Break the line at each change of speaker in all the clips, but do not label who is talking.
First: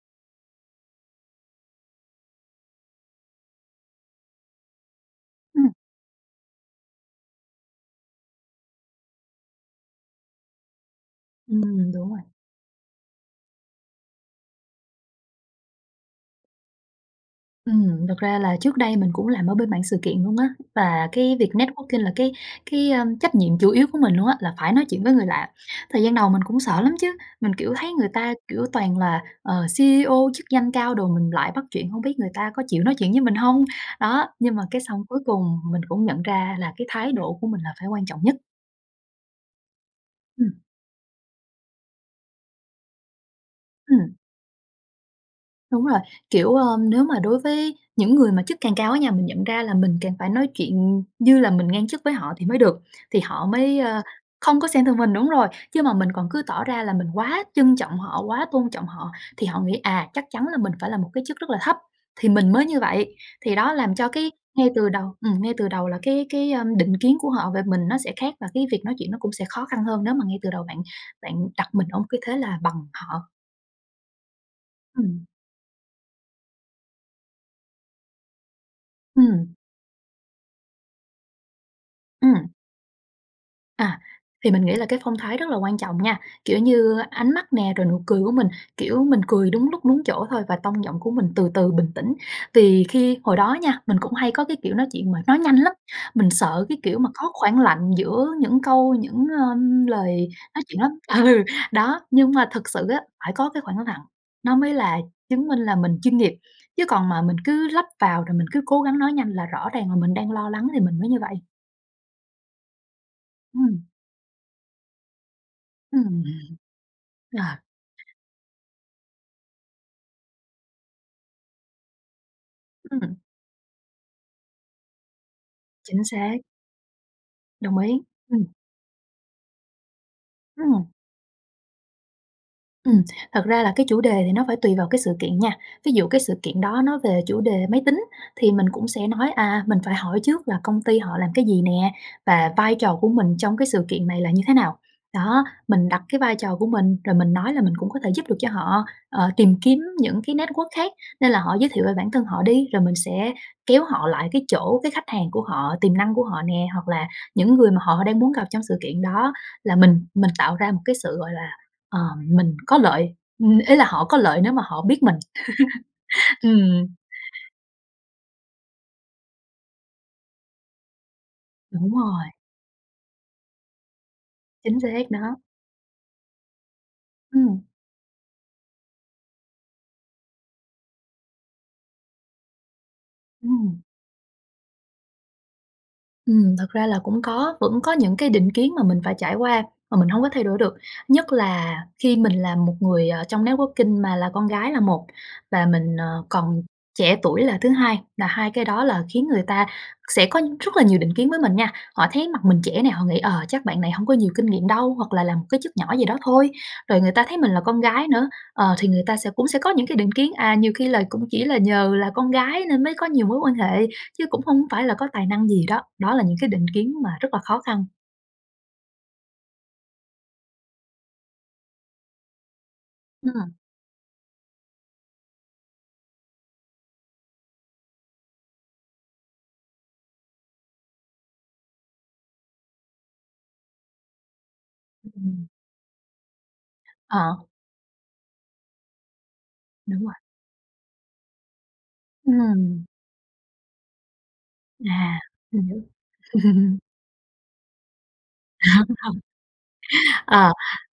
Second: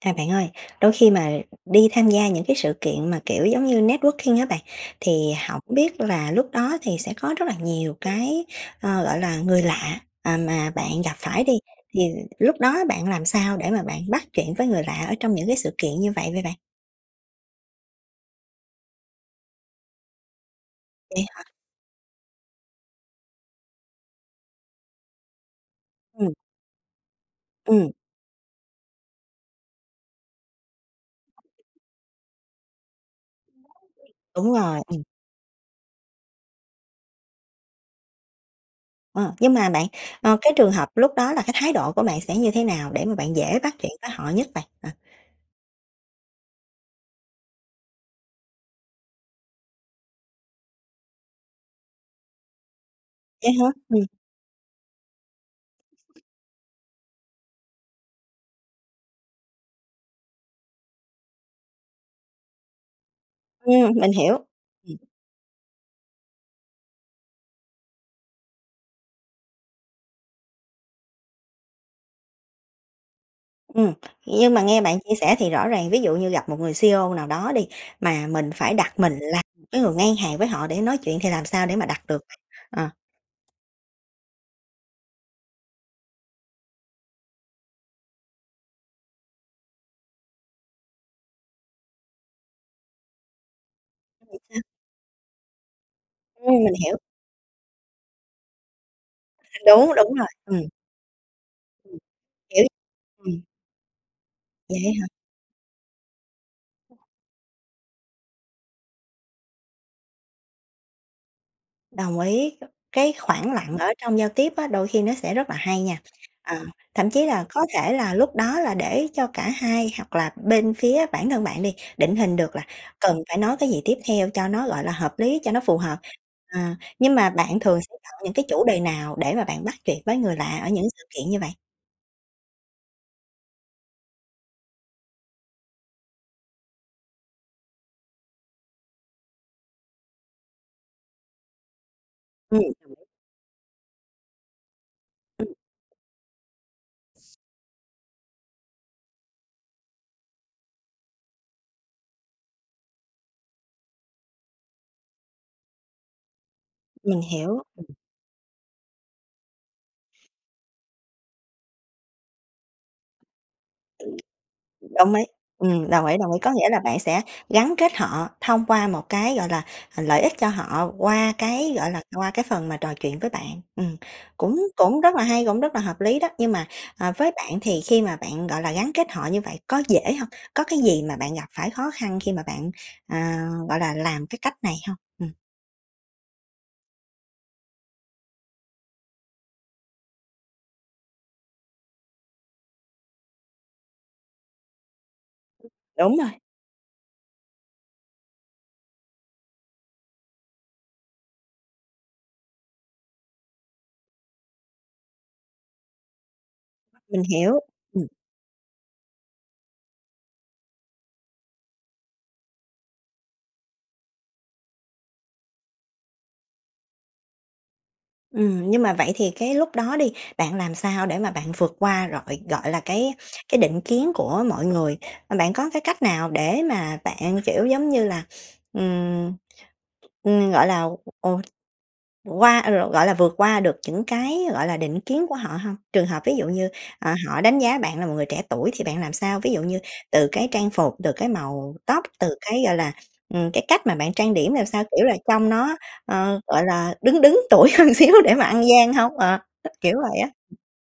À, bạn ơi, đôi khi mà đi tham gia những cái sự kiện mà, kiểu, giống như networking á, bạn thì hổng
Ừm.
biết là lúc đó thì sẽ có rất là nhiều cái, ờ, gọi là, người lạ, à, mà bạn gặp phải đi,
Ừm,
thì
đúng rồi.
lúc đó bạn làm sao để mà bạn bắt chuyện với người lạ ở trong những cái sự kiện như vậy vậy bạn?
Ừm, thực ra là trước đây mình cũng làm ở bên mảng sự kiện luôn á, và
Vậy
cái
hả?
việc networking là cái cái, ơm, trách nhiệm chủ yếu của mình luôn á, là phải nói chuyện với người lạ. Thời gian đầu
Ừm.
mình cũng sợ lắm chứ, mình, kiểu, thấy
Ừm.
người ta, kiểu, toàn là, ờ, CEO, chức danh cao đồ, mình lại bắt chuyện hông biết người ta có chịu nói chuyện với mình hông? Đó,
Đúng
nhưng mà cái
rồi, ừm.
xong cuối cùng mình cũng nhận ra là cái thái độ của mình là phải quan trọng nhất.
Ờ, nhưng mà bạn, ờ,
Ừm.
cái trường hợp lúc đó là cái thái độ của bạn sẽ như thế nào để mà bạn dễ bắt chuyện với
Ừm.
họ nhất vậy, à?
Đúng rồi, kiểu, ơm, nếu mà đối với những người mà chức cảng cao á nha, mình nhận ra là mình càng phải nói chuyện như là mình ngang chức với họ thì mới được, thì họ
Vậy hả?
mới, ơ,
Ừm.
không có xem thường mình đúng rồi, chứ mà mình còn cứ tỏ ra là mình quá trân trọng họ, quá tôn trọng họ thì họ nghĩ, à, chắc chắn là mình phải là một cái chức rất là thấp, thì mình mới như vậy. Thì đó
Ừm,
làm cho
mình
cái
hiểu.
ngay từ
Ừm.
đầu ừm, ngay từ đầu là cái cái, ơm, định kiến của họ về mình nó sẽ khác và cái việc nói chuyện nó cũng sẽ khó khăn hơn nếu mà ngay từ đầu bạn bạn đặt mình ở một cái thế là bằng họ.
Ừm, nhưng mà nghe bạn chia
Ừm.
sẻ thì rõ ràng ví dụ như gặp một người CEO nào đó đi, mà mình phải đặt mình là
Ừm.
[unintelligible] cái người ngang hàng với họ để nói chuyện, thì làm sao để mà đặt được?
Ừm.
Ờ.
À, thì mình nghĩ là cái phong thái rất là quan trọng nha, kiểu, như ánh mắt nè rồi nụ cười của mình, kiểu, mình cười đúng lúc, đúng chỗ thôi và tông giọng của mình từ từ bình tĩnh. Vì khi hồi đó nha, mình cũng
Ừm,
hay có cái,
sao?
kiểu, nói chuyện mà nói nhanh lắm, mình
Ừm,
sợ,
mình
cái
hiểu.
kiểu mà, có khoảng lặng giữa những câu những,
[unintelligible]
ơm,
đúng, đúng
lời
rồi,
nói
ừm.
chuyện lắm. Ừ,
Ừm,
đó, nhưng mà
hiểu,
thực sự á, phải
ừm.
có cái khoảng lặng, nó mới
Vậy á
là
hả?
chứng minh là mình chuyên nghiệp, chứ còn mà mình cứ lấp vào rồi mình cứ cố gắng nói nhanh là rõ ràng là mình đang lo lắng thì mình mới như vậy.
Đồng ý, cái khoảng lặng
Ừm.
ở trong giao tiếp á, đôi khi nó sẽ rất là hay nha.
Ừm, hừm.
À, thậm chí
Ờ.
là có thể là lúc đó là để cho cả hai hoặc là bên phía bản thân bạn đi định hình được là
Ừm.
cần phải nói cái gì tiếp theo cho nó, gọi là, hợp lý, cho nó phù hợp.
Chính xác.
À, nhưng mà bạn
Đồng
thường
ý.
sẽ chọn những
Ừm.
cái chủ đề nào để mà bạn bắt chuyện với người lạ ở
Ừm.
những sự kiện như vậy?
Ừm, thật ra là cái chủ đề thì nó phải tùy vào cái sự kiện nha, ví dụ cái sự kiện đó nó về chủ đề máy tính thì mình cũng sẽ nói, à, mình phải hỏi trước là công ty họ làm cái gì nè và
Ừm,
vai
đồng
trò
ý.
của mình trong cái sự kiện này là như thế nào, đó.
Ừm.
Mình đặt cái vai trò của mình, rồi mình nói là mình cũng có thể giúp được cho họ, ờ, tìm kiếm những cái network khác, nên là họ giới thiệu về bản thân họ đi. Rồi mình sẽ kéo họ lại cái chỗ cái khách hàng của họ, tiềm năng của họ nè hoặc là
Mình
những
hiểu,
người mà
ừm.
họ đang muốn gặp trong sự kiện đó, là mình mình tạo ra một cái sự, gọi là, ờ, mình có lợi, ừm, ý là họ có lợi nếu mà họ biết mình.
Đồng ý. Ừm, đồng ý, đồng ý, có nghĩa là
Ừm.
bạn sẽ gắn kết họ thông qua một cái, gọi là, ờ, lợi ích cho họ qua cái, gọi
Đúng
là,
rồi.
qua cái phần mà trò chuyện với bạn. Ừm, cũng
Chính
cũng
xác
rất là
đó.
hay, cũng rất là hợp lý đó, nhưng mà, à, với bạn
Ừm.
thì khi mà bạn, gọi là, gắn kết họ như vậy có dễ hông? Có cái gì mà bạn gặp phải khó khăn khi mà bạn, ờ, gọi
Ừm.
là, làm cái cách này hông? Ừm.
Ừm, thật ra là cũng có, vẫn có những cái định kiến mà mình phải trải qua mà mình hông có thay đổi được. Nhất là khi mình là một người, ờ, trong networking mà là con gái là một và mình,
Đúng
ờ,
rồi.
còn trẻ tuổi là thứ 2, là hai cái đó là khiến người ta sẽ có rất là nhiều định kiến với mình nha. Họ thấy mặt mình trẻ nè, họ nghĩ: "Ờ, chắc bạn này hổng có nhiều kinh nghiệm đâu" hoặc là làm một cái chức nhỏ gì đó thôi. Rồi người
Mình
ta thấy mình là
hiểu,
con
ừm.
gái nữa, ờ, thì người ta sẽ cũng sẽ có những cái định kiến: "À, nhiều khi là cũng chỉ là nhờ là con gái nên mới có nhiều mối quan hệ, chứ cũng hông có phải là có tài năng gì." Đó, đó là những cái định kiến mà rất là khó khăn.
Ừm, nhưng mà vậy thì cái lúc đó đi, bạn làm sao để mà bạn vượt qua rọi gọi là, cái
Ừm.
cái định kiến của mọi người, ờ, bạn có cái cách nào để mà bạn, kiểu, giống như là, ừm, ừm, gọi là, ột, qua a, lộn, gọi là, vượt qua được những cái, gọi là, định kiến của
Ừm.
họ hông? Trường hợp ví dụ như, ờ,
Ờ.
họ đánh giá bạn là một người trẻ tuổi thì bạn làm sao? Ví dụ như
Đúng rồi.
từ cái trang phục, từ cái màu tóc, từ cái, gọi
Ừm.
là, ừm, cái cách mà bạn trang điểm làm sao? Kiểu là
À,
trông
mình
nó,
hiểu.
ờ, gọi là, đứng đứng tuổi hơn xíu để mà ăn gian hông? Ờ, ít, kiểu vậy á.
À,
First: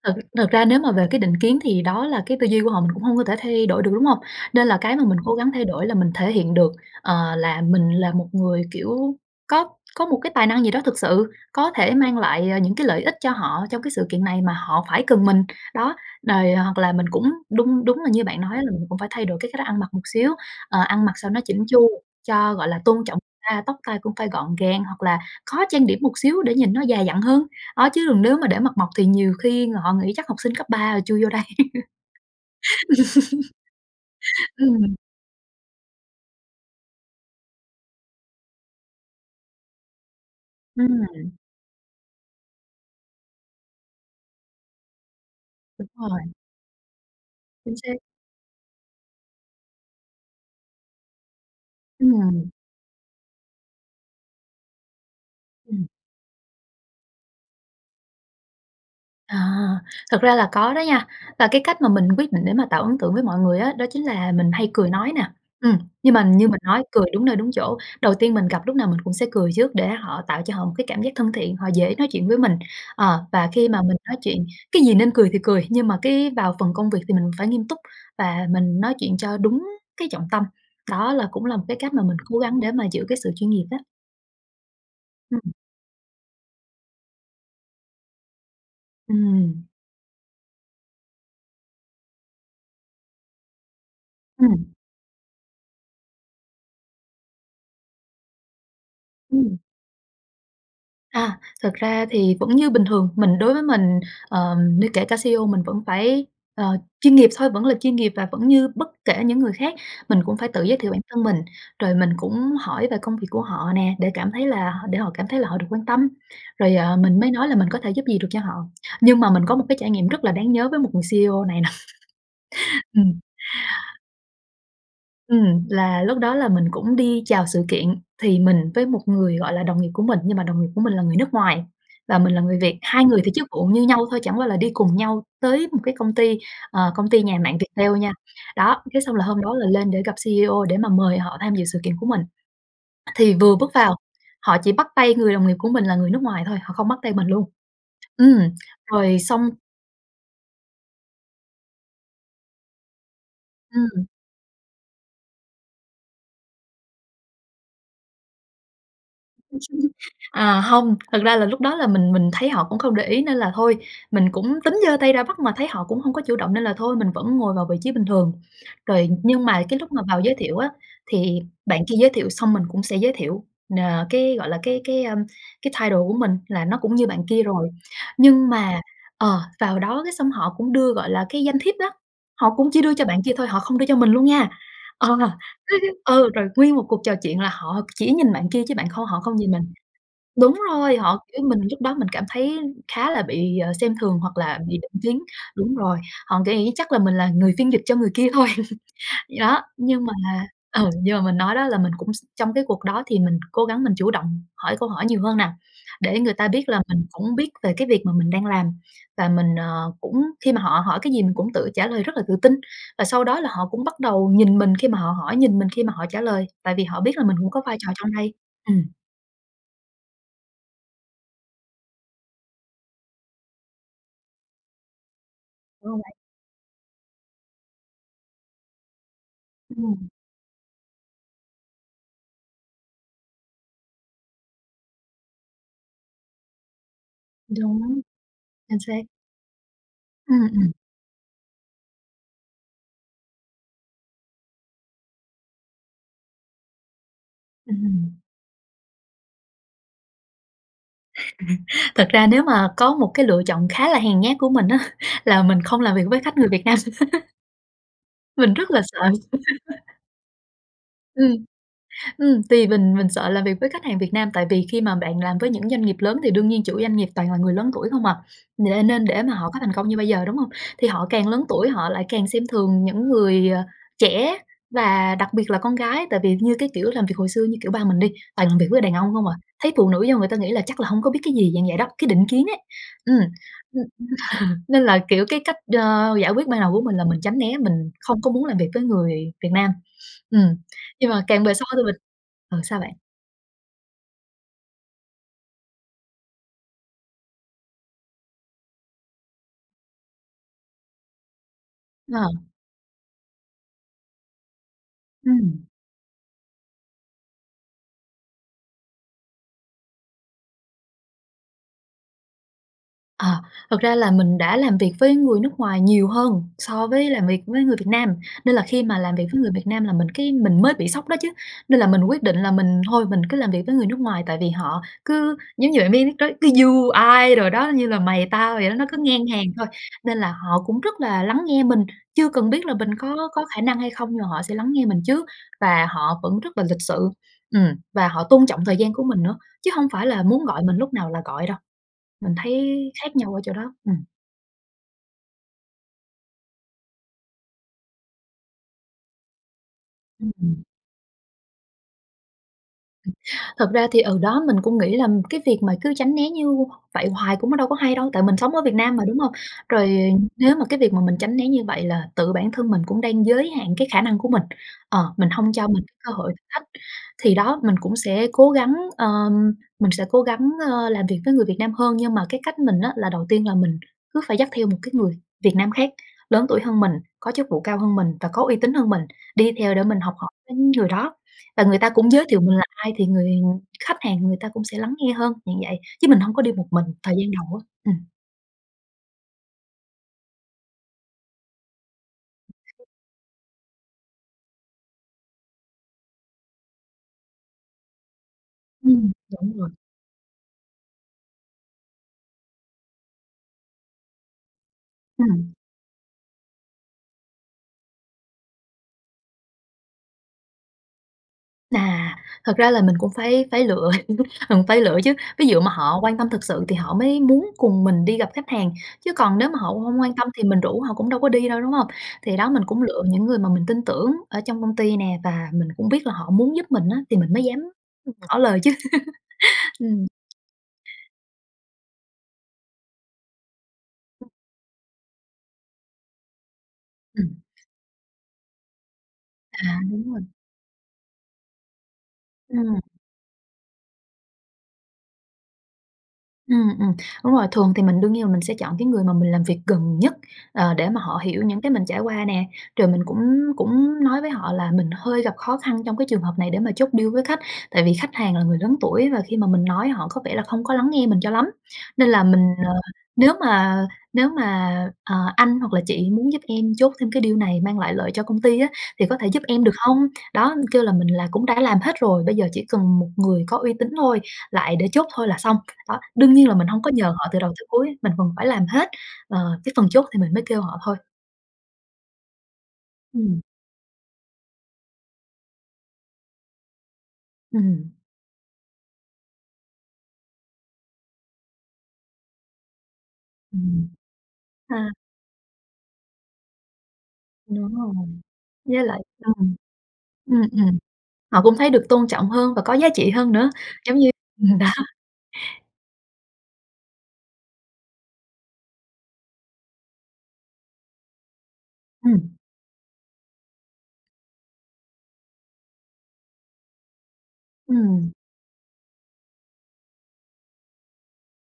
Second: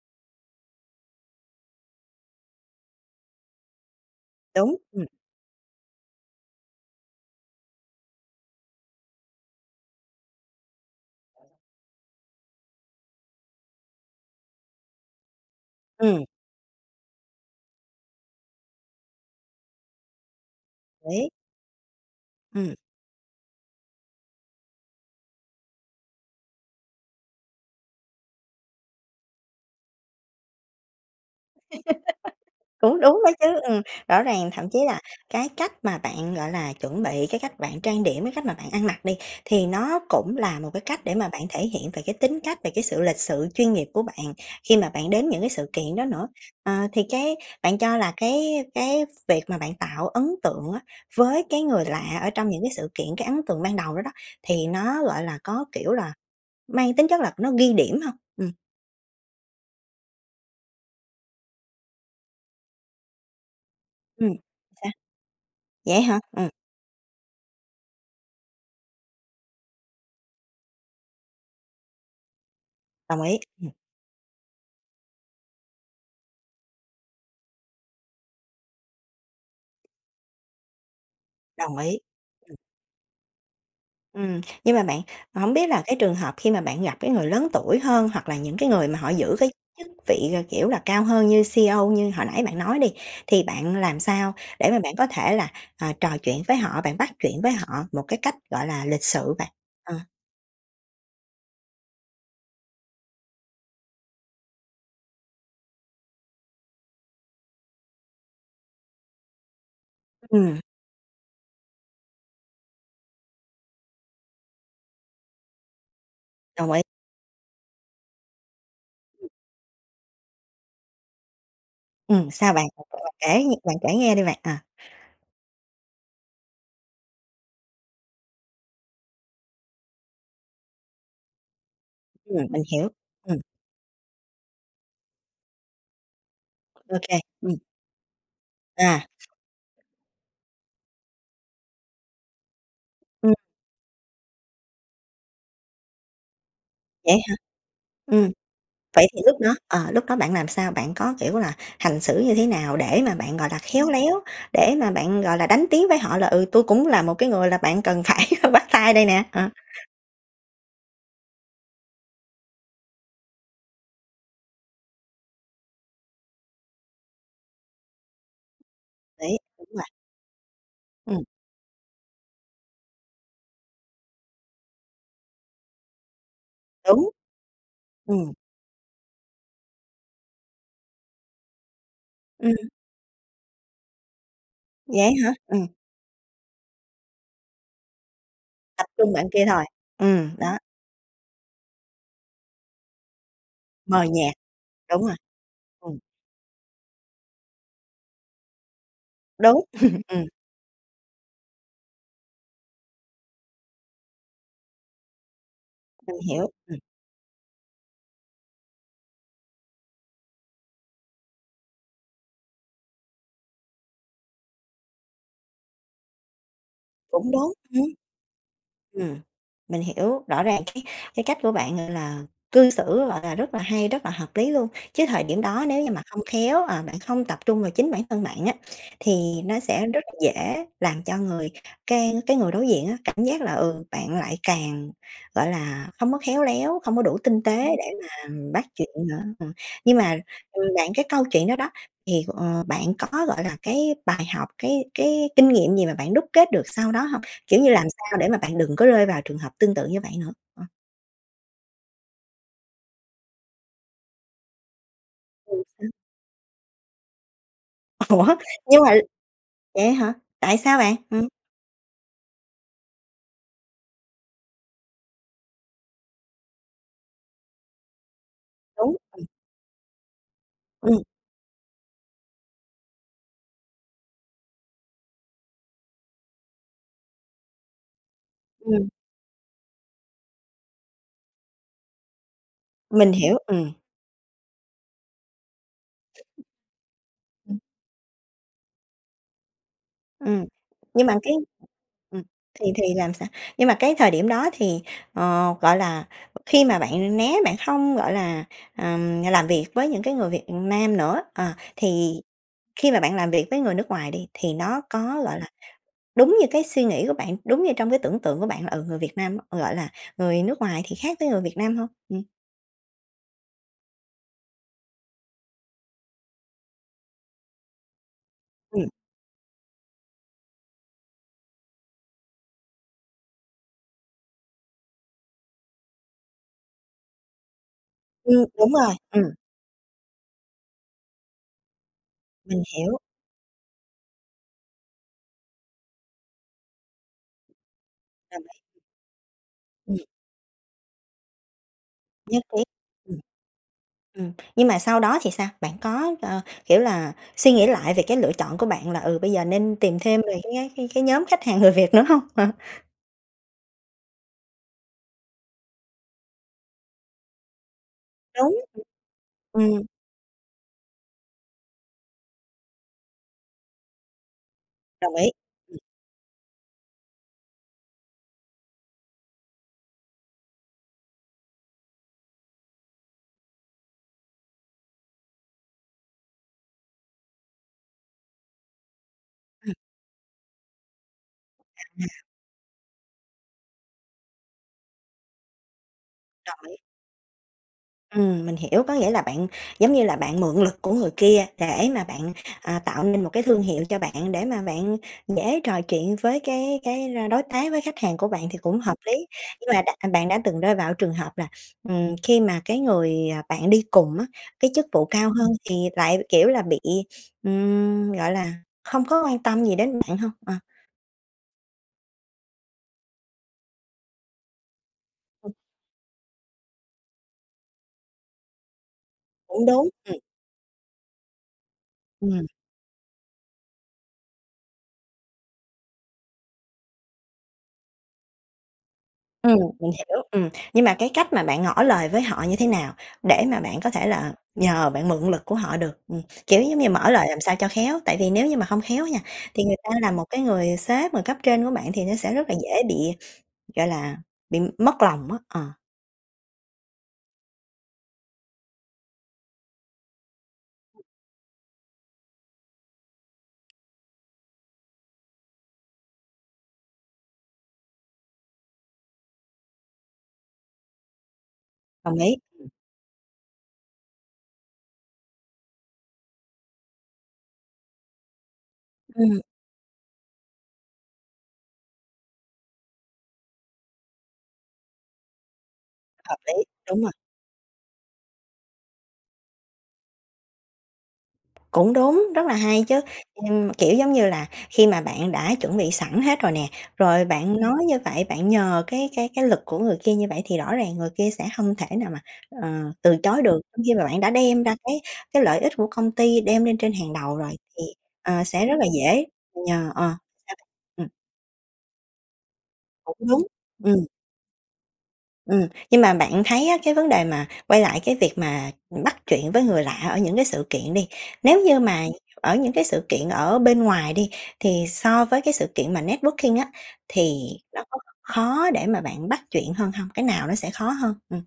thực thực ra nếu mà về cái định kiến thì đó là cái tư duy của họ mình cũng hông có thể thay đổi được, đúng hông? Nên
Đúng,
là cái mà
ừm.
mình cố gắng thay đổi là mình thể hiện được, ờ, là mình là một người, kiểu, có có một cái tài năng gì đó thực sự có thể mang lại, à, những cái lợi ích cho họ trong cái sự kiện này mà họ phải cần mình. Đó,
Ừm.
đòi hoặc là mình cũng đun đúng là như bạn nói là mình cũng phải thay đổi cái cách ăn mặc một xíu, ờ, ăn mặc sao
Lý.
nó chỉn chu cho, gọi
Ừm.
là, tôn trọng ta, tóc tai cũng phải gọn gàng hoặc là khó trang điểm một xíu để nhìn nó già dặn hơn. Đó chứ đừng nếu mà để mặt mộc thì nhiều khi họ nghĩ chắc học sinh cấp 3 rồi chui vô đây.
Cũng đúng đó chứ, ừm, rõ ràng thậm chí
Ừm.
là cái cách mà bạn, gọi là, chuẩn bị cái cách bạn trang điểm, cái cách mà bạn ăn mặc đi, thì nó cũng là một cái cách để mà
Ừm.
bạn thể hiện về cái tính cách, về cái sự lịch sự, chuyên nghiệp của bạn khi mà bạn đến những cái sự
Đúng
kiện đó
rồi.
nữa. Ờ, thì cái
Chính
bạn
xác.
cho là cái cái việc mà bạn tạo ấn tượng á, với cái người lạ ở trong
Ừm.
những cái sự kiện, cái ấn tượng ban đầu đó đó thì nó, gọi là, có,
Ừm.
kiểu là, mang tính chất là nó ghi điểm hông? Ừm.
À, thật ra là có đó nha, và cái cách mà mình quyết định để mà tạo ấn tượng với mọi người á đó chính
Ừm.
là mình hay cười
Sao?
nói nè. Ừm,
Vậy
nhưng
hả?
mà như
Ừ.
mình nói, cười đúng nơi đúng chỗ. Đầu tiên mình gặp lúc nào mình cũng sẽ cười trước để họ tạo cho họ một cái cảm giác thân thiện, họ dễ nói chuyện với mình.
Đồng
Ờ,
ý,
và khi
hừm.
mà mình nói chuyện cái gì nên cười thì cười, nhưng mà cái vào phần công việc thì mình phải nghiêm túc và mình nói chuyện cho đúng cái trọng tâm. Đó là cũng là một cái
Đồng
cách
ý,
mà mình cố
ừm.
gắng để mà giữ cái sự chuyên nghiệp đó.
Ừm, nhưng mà bạn,
Ừm.
hổng biết là cái trường hợp khi mà bạn gặp cái người lớn tuổi hơn, hoặc là những cái người mà họ giữ với
Ừm.
chức vị, ờ, kiểu là, cao hơn như CEO như hồi nãy bạn nói đi. Thì bạn làm sao để
Ừm.
mà bạn có thể là, ờ, trò chuyện với họ, bạn bắt chuyện với họ một cái cách, gọi là, lịch sự bạn.
Ừm.
Ờ.
À, thực ra thì vẫn như bình thường, mình đối với mình, ờ, như kể cả CEO mình vẫn phải, ờ, chuyên nghiệp thôi, vẫn là chuyên nghiệp và vẫn như bất kể những người khác, mình cũng phải
Ừm.
tự giới thiệu bản thân mình, rồi mình cũng hỏi về công việc của họ nè để cảm thấy là h để họ cảm thấy là họ được quan tâm,
Đồng
rồi,
ý.
à, mình mới nói là mình có thể giúp gì được cho họ. Nhưng
Ừm.
mà mình có một cái trải nghiệm rất là đáng nhớ với một người CEO này nà.
Ừm, sao bạn? Bạn thử bạn
Ừm.
kể bạn kể nghe đi bạn, ờ.
Ừm, là lúc đó là mình cũng đi chào sự kiện thì mình với một người, gọi là, đồng nghiệp của mình, nhưng mà đồng nghiệp của mình là người nước ngoài và mình là
Ừm,
người
mình
Việt,
hiểu.
2 người thì
Ừm.
chức vụ như nhau thôi, chẳng qua là đi cùng nhau tới một cái công ty, ờ, công
OK,
ty nhà mạng
ừm.
Viettel nha. Đó, cái
À.
xong là hôm đó là lên để gặp CEO để mà mời họ tham dự sự kiện của mình. Thì
Ừm.
vừa bước vào, họ chỉ bắt tay người đồng nghiệp của mình là người nước ngoài thôi, họ không bắt tay
Vậy
mình
hả?
luôn.
Ừm.
Ừm,
Vậy
rồi
thì lúc
xong
đó, ờ, lúc đó bạn làm sao? Bạn có, kiểu là, hành xử như thế nào để mà bạn, gọi là, khéo
Ừm.
léo, để mà bạn, gọi là, đánh tiếng với họ là "Ừ, tui cũng là một cái người là bạn cần phải bắt tay đây nè!" Ờ.
À, hông, thực ra là lúc đó là mình mình thấy họ cũng không để ý nên là thôi, mình cũng tính giơ tay ra bắt mà thấy họ cũng hông có chủ động nên là thôi, mình vẫn ngồi vào vị trí bình thường. Rồi,
Đấy,
nhưng mà
đúng
cái
rồi.
lúc mà vào giới thiệu á,
Ừm.
thì bạn kia giới thiệu xong mình cũng sẽ giới thiệu, ờ, cái, gọi là, cái cái, a, cái title của mình là nó cũng như
Đúng.
bạn kia rồi.
Ừm.
Nhưng mà, ờ, vào đó cái xong họ cũng đưa, gọi là, cái danh thiếp đó,
Ừm.
họ cũng chỉ đưa cho bạn kia thôi, họ không đưa cho mình luôn nha.
Vậy
Ờ,
hả? Ừm.
[unintelligible] ừ, rồi nguyên một cuộc trò chuyện là họ chỉ nhìn bạn kia chứ
Tập
bạn kho
trung
họ
bạn
không
kia
nhìn mình.
thôi. Ừm, đó.
Đúng rồi, họ kiểu, mình lúc đó mình cảm thấy khá là bị, ờ, xem
Mờ
thường
nhạt.
hoặc là bị định
Đúng rồi.
kiến, đúng rồi,
Ừm.
họ nghĩ chắc là mình là người phiên dịch cho người kia thôi. Đó,
Đúng,
nhưng mà
ừm.
ừ, nhưng mà mình nói đó là mình cũng x trong cái cuộc đó thì mình cố gắng mình chủ động hỏi câu hỏi nhiều hơn nà,
Mình
để người
hiểu,
ta biết
ừm.
là mình cũng biết về cái việc mà mình đang làm. Và mình, ờ, cũng khi mà họ hỏi cái gì mình cũng tự trả lời rất là tự tin, và sau đó là họ cũng bắt đầu nhìn mình khi mà họ hỏi, nhìn mình khi mà họ trả lời, tại vì họ biết là
Cũng
mình cũng
đúng,
có vai
ừm.
trò trong đây. Ừm.
Ừm, mình hiểu, rõ ràng cái cái cách của bạn, gọi là, cư xử, gọi là, rất là hay, rất là hợp lý luôn. Chứ thời điểm đó nếu
[unintelligible]
như mà
vậy.
không khéo, ờ, bạn không tập trung vào chính bản thân bạn á, thì nó
Ừ
sẽ rất
hừm.
dễ làm cho người cái cái người đối diện á cảm giác là, ừ, bạn lại càng, gọi là, không có khéo léo, không có đủ tinh tế để
Đúng.
mà bắt
Chính
chuyện
xác.
nữa. Ừm, nhưng mà,
Ừm,
ừm,
ừm.
bạn cái câu chuyện đó đó thì, ờ, bạn có, gọi là, cái bài học, cái cái kinh nghiệm gì mà bạn đúc kết được sau đó hông? Kiểu như
Ừm
làm sao
hừm.
để mà bạn đừng có rơi vào trường hợp tương tự như vậy nữa, ờ.
Thật ra nếu mà có một cái lựa chọn khá là hèn nhát của mình á, là mình
Ừ,
không
sao?
làm việc với khách người Việt Nam.
Ủa,
Mình rất là
nhưng mà
sợ.
vậy á hả? Tại sao bạn? Ừm.
Ừm. Ừm, thì mình mình sợ làm việc với khách hàng Việt Nam, tại vì khi mà bạn làm với những doanh nghiệp lớn thì đương nhiên chủ doanh nghiệp toàn là người lớn tuổi không à, n
Đúng.
nên để
Ừm.
mà họ có thành công như bây giờ, đúng hông? Thì
Ừm.
họ càng lớn tuổi họ lại càng xem thường những người, à, trẻ và đặc biệt là con gái. Tại vì, như cái kiểu, làm việc hồi xưa như, kiểu, ba mình đi, toàn làm việc với
Ừm.
đàn ông hông à, thấy phụ nữ vô người ta nghĩ là chắc là hông có biết cái gì, dạng vậy đó, cái định kiến ấy.
Mình
Ừm,
hiểu. Ừm.
nên là, kiểu, cái cách, ơ, giải quyết ban đầu của mình là mình tránh né,
Ừm.
mình không có muốn làm việc với người Việt Nam. Ừm,
Ừm, nhưng
nhưng
mà
mà
cái,
càng về sau thì mình
ừm,
ờ,
thì
sao
thì
bạn?
làm sao? Nhưng mà cái thời điểm đó thì, ờ, gọi là, khi mà bạn né, bạn hông, gọi là, ờm, làm việc với những cái người Việt Nam nữa, ờ, thì
Ờ.
khi mà bạn làm việc với người nước ngoài đi, thì nó có, gọi là,
Ừm.
đúng như cái suy nghĩ của bạn? Đúng như trong cái tưởng tượng của bạn là, ừ, người Việt Nam á, gọi là, người nước ngoài thì khác với người Việt Nam hông? Ừm.
Ờ, thật ra là mình đã làm việc với người nước ngoài nhiều hơn so với làm việc với người Việt Nam, nên là khi
Ừm.
mà làm việc với người Việt Nam là mình cái mình mới bị sốc đó chứ, nên là mình quyết định là mình thôi mình cứ làm việc với người nước ngoài. Tại vì họ cứ, giống như, bạn biết có You I đồ đó, như là mày
Ừm,
tao vậy
đúng
đó, nó
rồi,
cứ ngang
ừm.
hàng thôi, nên là họ cũng rất là lắng nghe mình, chưa cần
Mình
biết là mình
hiểu.
có có khả năng hay không, nhưng mà họ sẽ lắng nghe mình trước. Và họ vẫn rất là lịch sự, ừm, và họ
Đồng
tôn
ý.
trọng thời gian của mình nữa, chứ hông
Ừm.
phải là muốn gọi mình lúc nào là gọi đâu. Mình
Nhất
thấy
trí,
khác
ừm.
nhau ở chỗ đó, ừm.
Ừm, nhưng mà sau đó thì sao? Bạn có, ơ, kiểu là, suy nghĩ lại về cái lựa chọn của bạn là, ừ, bây giờ nên tìm thêm
Ừm,
về cái
ừm.
cái cái cái nhóm khách hàng người Việt nữa hông? Ờ.
Thật ra thì, ờ, đó mình cũng nghĩ là, ừm, cái việc mà cứ tránh né như vậy hoài cũng có đâu có hay đâu, tại mình sống
Đúng,.
ở
[unintelligible]
Việt Nam mà, đúng hông?
Ừm.
Rồi nếu mà cái việc mà mình tránh né như vậy là tự bản thân mình cũng đang giới hạn cái khả năng của mình, ờ,
Đồng
mình
ý.
hông cho
Ừm.
mình cái cơ hội thách. Thì đó mình cũng sẽ cố gắng,, mình sẽ cố gắng, ơm, làm việc với người Việt Nam hơn. Nhưng mà cái cách mình á là đầu tiên là mình cứ phải dắt theo một cái người Việt Nam khác lớn tuổi hơn mình, có chức vụ cao hơn mình và có uy tín hơn mình đi
Ừm.
theo để mình học hỏi tính người đó và người ta
À,
cũng
à.
giới thiệu mình là ai thì người khách hàng người ta cũng sẽ lắng nghe hơn, dạng vậy, chứ mình hông có đi
Đồng
một
ý.
mình thời gian đầu á, ừm.
Ừm, mình hiểu, có nghĩa là bạn, giống như là, bạn mượn lực của người kia để mà bạn, ờ, tạo nên một cái thương hiệu cho bạn để mà bạn dễ trò chuyện với cái cái la đối tác, với khách hàng của bạn thì cũng hợp
Ừm,
lý.
đúng
Nhưng
rồi.
mà đặt à, bạn đã từng rơi vào cái trường hợp là, ừm, khi mà cái người, à, bạn đi cùng á cái chức vụ cao hơn
Ừm.
thì lại, kiểu là, bị, ừm, gọi là, không có quan tâm gì đến bạn hông? Ờ.
À, thật ra là mình cũng phải phải lựa, mình phải lựa chứ, ví
Ừm.
dụ mà họ quan tâm thực sự thì họ mới muốn cùng mình đi gặp khách hàng, chứ còn nếu mà
Cũng
họ h
đúng,
hông quan
ừm.
tâm thì mình rủ họ cũng đâu có đi đâu, đúng hông? Thì
Ừm.
đó mình cũng lựa những người mà mình tin tưởng ở trong công ty nè và mình cũng biết là họ muốn giúp mình á, thì mình mới dám, ưm, ngỏ lời chứ.
Ừm, mình
Ừm.
hiểu, ừm, nhưng mà cái cách mà bạn ngỏ lời với họ như thế nào để mà bạn có thể là nhờ, bạn mượn lực của họ được? Ừm, kiểu, giống như, mở lời
Ừm.
làm sao cho khéo, tại vì nếu như mà hông khéo á nha, thì người
À,
ta
đúng
là
rồi.
một cái người sếp, người cấp trên của bạn thì nó sẽ rất là
Ừm.
dễ bị, gọi là, bị mất lòng á, ờ.
Ừm, ừm, đúng rồi, thường thì mình đương nhiên mình sẽ chọn cái người mà mình làm việc gần nhất, ờ, để mà họ hiểu những cái mình trải qua nè. Rồi mình cũng cũng nói với họ là mình hơi gặp khó khăn trong cái trường hợp này để mà chốt deal với khách. Tại vì khách hàng là người lớn tuổi và khi mà mình nói họ có vẻ là không có lắng nghe mình cho lắm, nên
Đồng
là
ý,
mình,
ừm.
ờ, "Nếu mà nếu mà, à, anh hoặc là chị muốn giúp em chốt thêm cái deal này mang lại lợi cho công ty á, thì có thể
Ừm.
giúp em được hông?" Đó kêu là mình là cũng đã làm hết rồi, bây giờ chỉ cần một người có uy tín thôi, lại để chốt thôi là xong, đó đương
Hợp
nhiên
lý.
là mình hông có
Đúng
nhờ
rồi.
họ từ đầu tới cuối, mình phần phải làm hết, ờ, cái phần chốt thì mình mới kêu họ thôi.
Cũng đúng, rất là hay chứ.
Ừm.
Ừm, kiểu giống như là, khi mà bạn đã chuẩn bị sẵn hết rồi nè, rồi bạn nói
Ừm.
như vậy bạn nhờ cái cái cái lực của người kia như vậy, thì rõ ràng người kia sẽ hông thể nào mà, ờ, từ chối được
Ừm.
khi mà bạn đã đem ra
À.
cái cái lợi ích của công ty đem lên trên hàng đầu rồi
Đúng
thì,
rồi,
ờ, sẽ rất
với
là
lại
dễ
ừm.
nhờ, ờ.
Ừm,
[unintelligible]
ừm,
Ừm.
họ cũng thấy được tôn trọng hơn và có giá trị
Cũng
hơn
đúng.
nữa, giống
Ừm.
như ừm, đó.
Ừm, nhưng mà bạn thấy á, cái vấn đề mà quay lại cái việc mà, ừm, bắt chuyện với người lạ ở những cái sự kiện đi, nếu như mà
Ừm.
ở những cái sự kiện ở bên ngoài đi thì so với cái sự kiện mà networking á, thì nó có
Ừm.
khó để mà bạn bắt chuyện hơn hông? Cái nào nó sẽ khó hơn? Ừm.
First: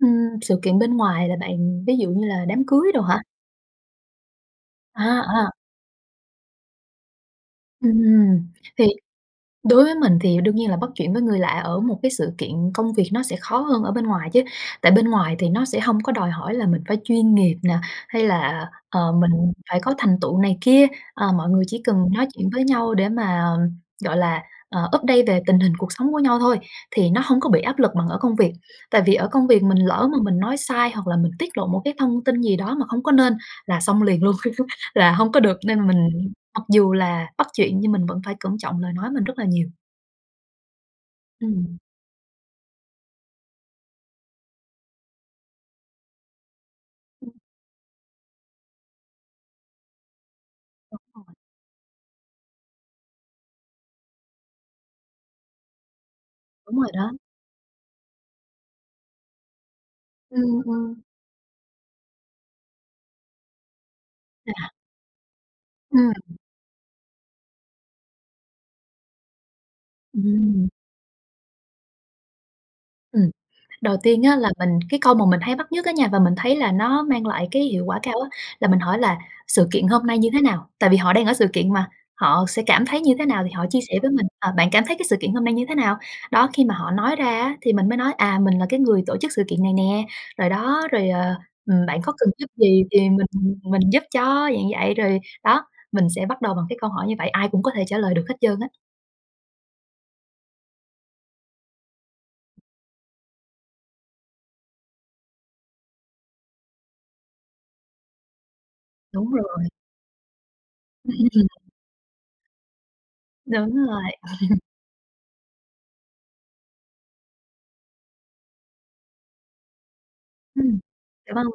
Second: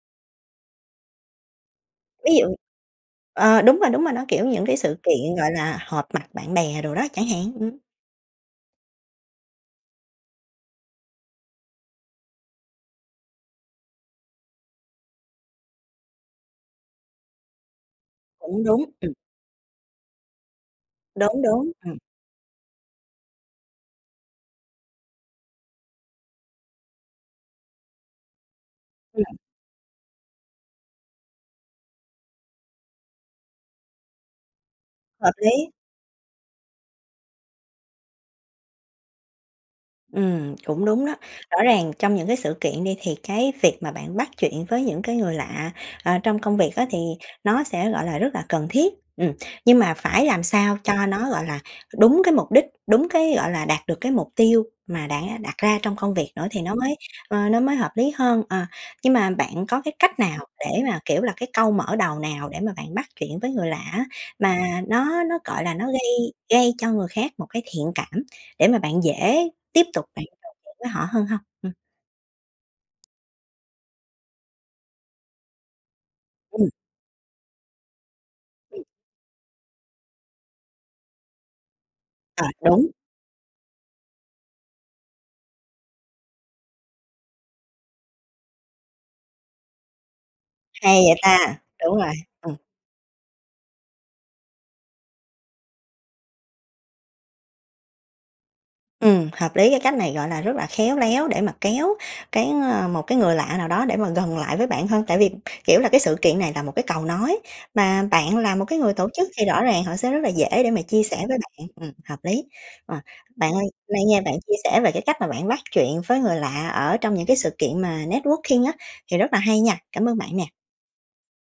Ừm, sự kiện bên ngoài là bạn ví dụ như
Ví
là
dụ
đám cưới đồ hả?
ờ, đúng rồi, đúng rồi, nó, kiểu, những cái sự
À,
kiện,
à.
gọi là, họp mặt bạn bè đồ đó chẳng hạn. Ừm.
Ừm, thì đối với mình thì đương nhiên là bắt chuyện với người lạ ở một cái sự kiện công việc nó sẽ khó hơn ở bên ngoài chứ. Tại bên ngoài thì nó sẽ hông có đòi hỏi là mình phải chuyên nghiệp nè, hay
Cũng
là,
đúng. Ừm.
ờ, mình phải có thành tựu này kia, ờ,
Đúng,
mọi người
đúng.
chỉ
Ừm.
cần nói chuyện với nhau để mà, gọi là, à, update về tình hình cuộc sống của nhau thôi, thì nó hông có bị áp lực bằng ở công việc. Tại vì ở
Ừm.
công việc mình lỡ mà mình nói sai hoặc là mình tiết lộ một cái thông tin gì đó mà hông có nên, là xong liền luôn, là
Hợp
hông có được,
lý.
nên mình mặc dù là bắt chuyện nhưng mình vẫn phải cẩn trọng lời nói mình rất là nhiều.
Ừ, cũng đúng đó, rõ
Ừm.
ràng trong những cái sự kiện đi, thì cái việc mà bạn bắt chuyện với những cái người lạ, ờ, trong công việc á, thì
Ừm.
nó sẽ, gọi là, rất là cần thiết, ừ. Nhưng mà phải làm sao
Đúng
cho
rồi.
nó, gọi là, đúng cái mục đích, đúng cái, gọi là, đạt được cái mục tiêu mà đã đặt ra trong công việc nữa, thì nó
Đúng rồi
mới,
đó.
ờ, nó mới hợp lý hơn. Ờ, nhưng mà bạn có cái cách
Ừ,
nào để
ừ.
mà, kiểu là, cái câu mở đầu nào để mà bạn bắt chuyện với người lạ á,
À.
mà nó nó, gọi là, nó
Ừm.
gây gây cho người khác một cái thiện cảm, để mà bạn dễ tiếp tục bạn [unintelligible]
Ừm.
với họ hơn hông? Ừm.
Ừm, đầu tiên á là mình cái câu mà mình hay bắt nhất á nha và mình thấy
Ừ.
là nó mang lại cái hiệu quả cao á, là mình
Ừm.
hỏi là "Sự kiện hôm nay như thế nào?", tại vì họ đang ở sự kiện mà,
À,
họ sẽ cảm
đúng.
thấy như thế nào thì họ chia sẻ với mình: "À, bạn cảm thấy cái sự kiện hôm nay như thế nào?" Đó, khi mà họ nói ra á thì mình mới nói: "À, mình là cái người tổ chức sự kiện này nè", rồi đó,
Hay
rồi,
vậy
ờ,
ta!
ừm,
Đúng
"Bạn có
rồi,
cần giúp
ừ.
gì thì mình mình giúp cho", dạng vậy. Rồi, đó, mình sẽ bắt đầu bằng cái câu hỏi như vậy, ai cũng có thể trả lời được hết trơn á.
Ừ, hợp lý, cái cách này, gọi là, rất là khéo léo để mà kéo cái ờ, một cái người lạ nào đó để mà gần lại với bạn hơn, tại vì, kiểu là, cái sự kiện này tà một cái cầu nối, mà bạn là một cái người tổ chức
Đúng
thì rõ
rồi.
ràng họ sẽ rất là dễ để mà chia
Ưm,
sẻ với
ừm.
bạn, ừm, hợp lý. Ờ, bạn ơi,
Đúng
hôm
rồi.
nay nghe bạn chia sẻ về cái cách mà bạn bắt chuyện với người lạ ở trong những cái sự kiện mà networking á, thì rất là hay nha, cảm ơn bạn nè.
Ừm, dạ vâng.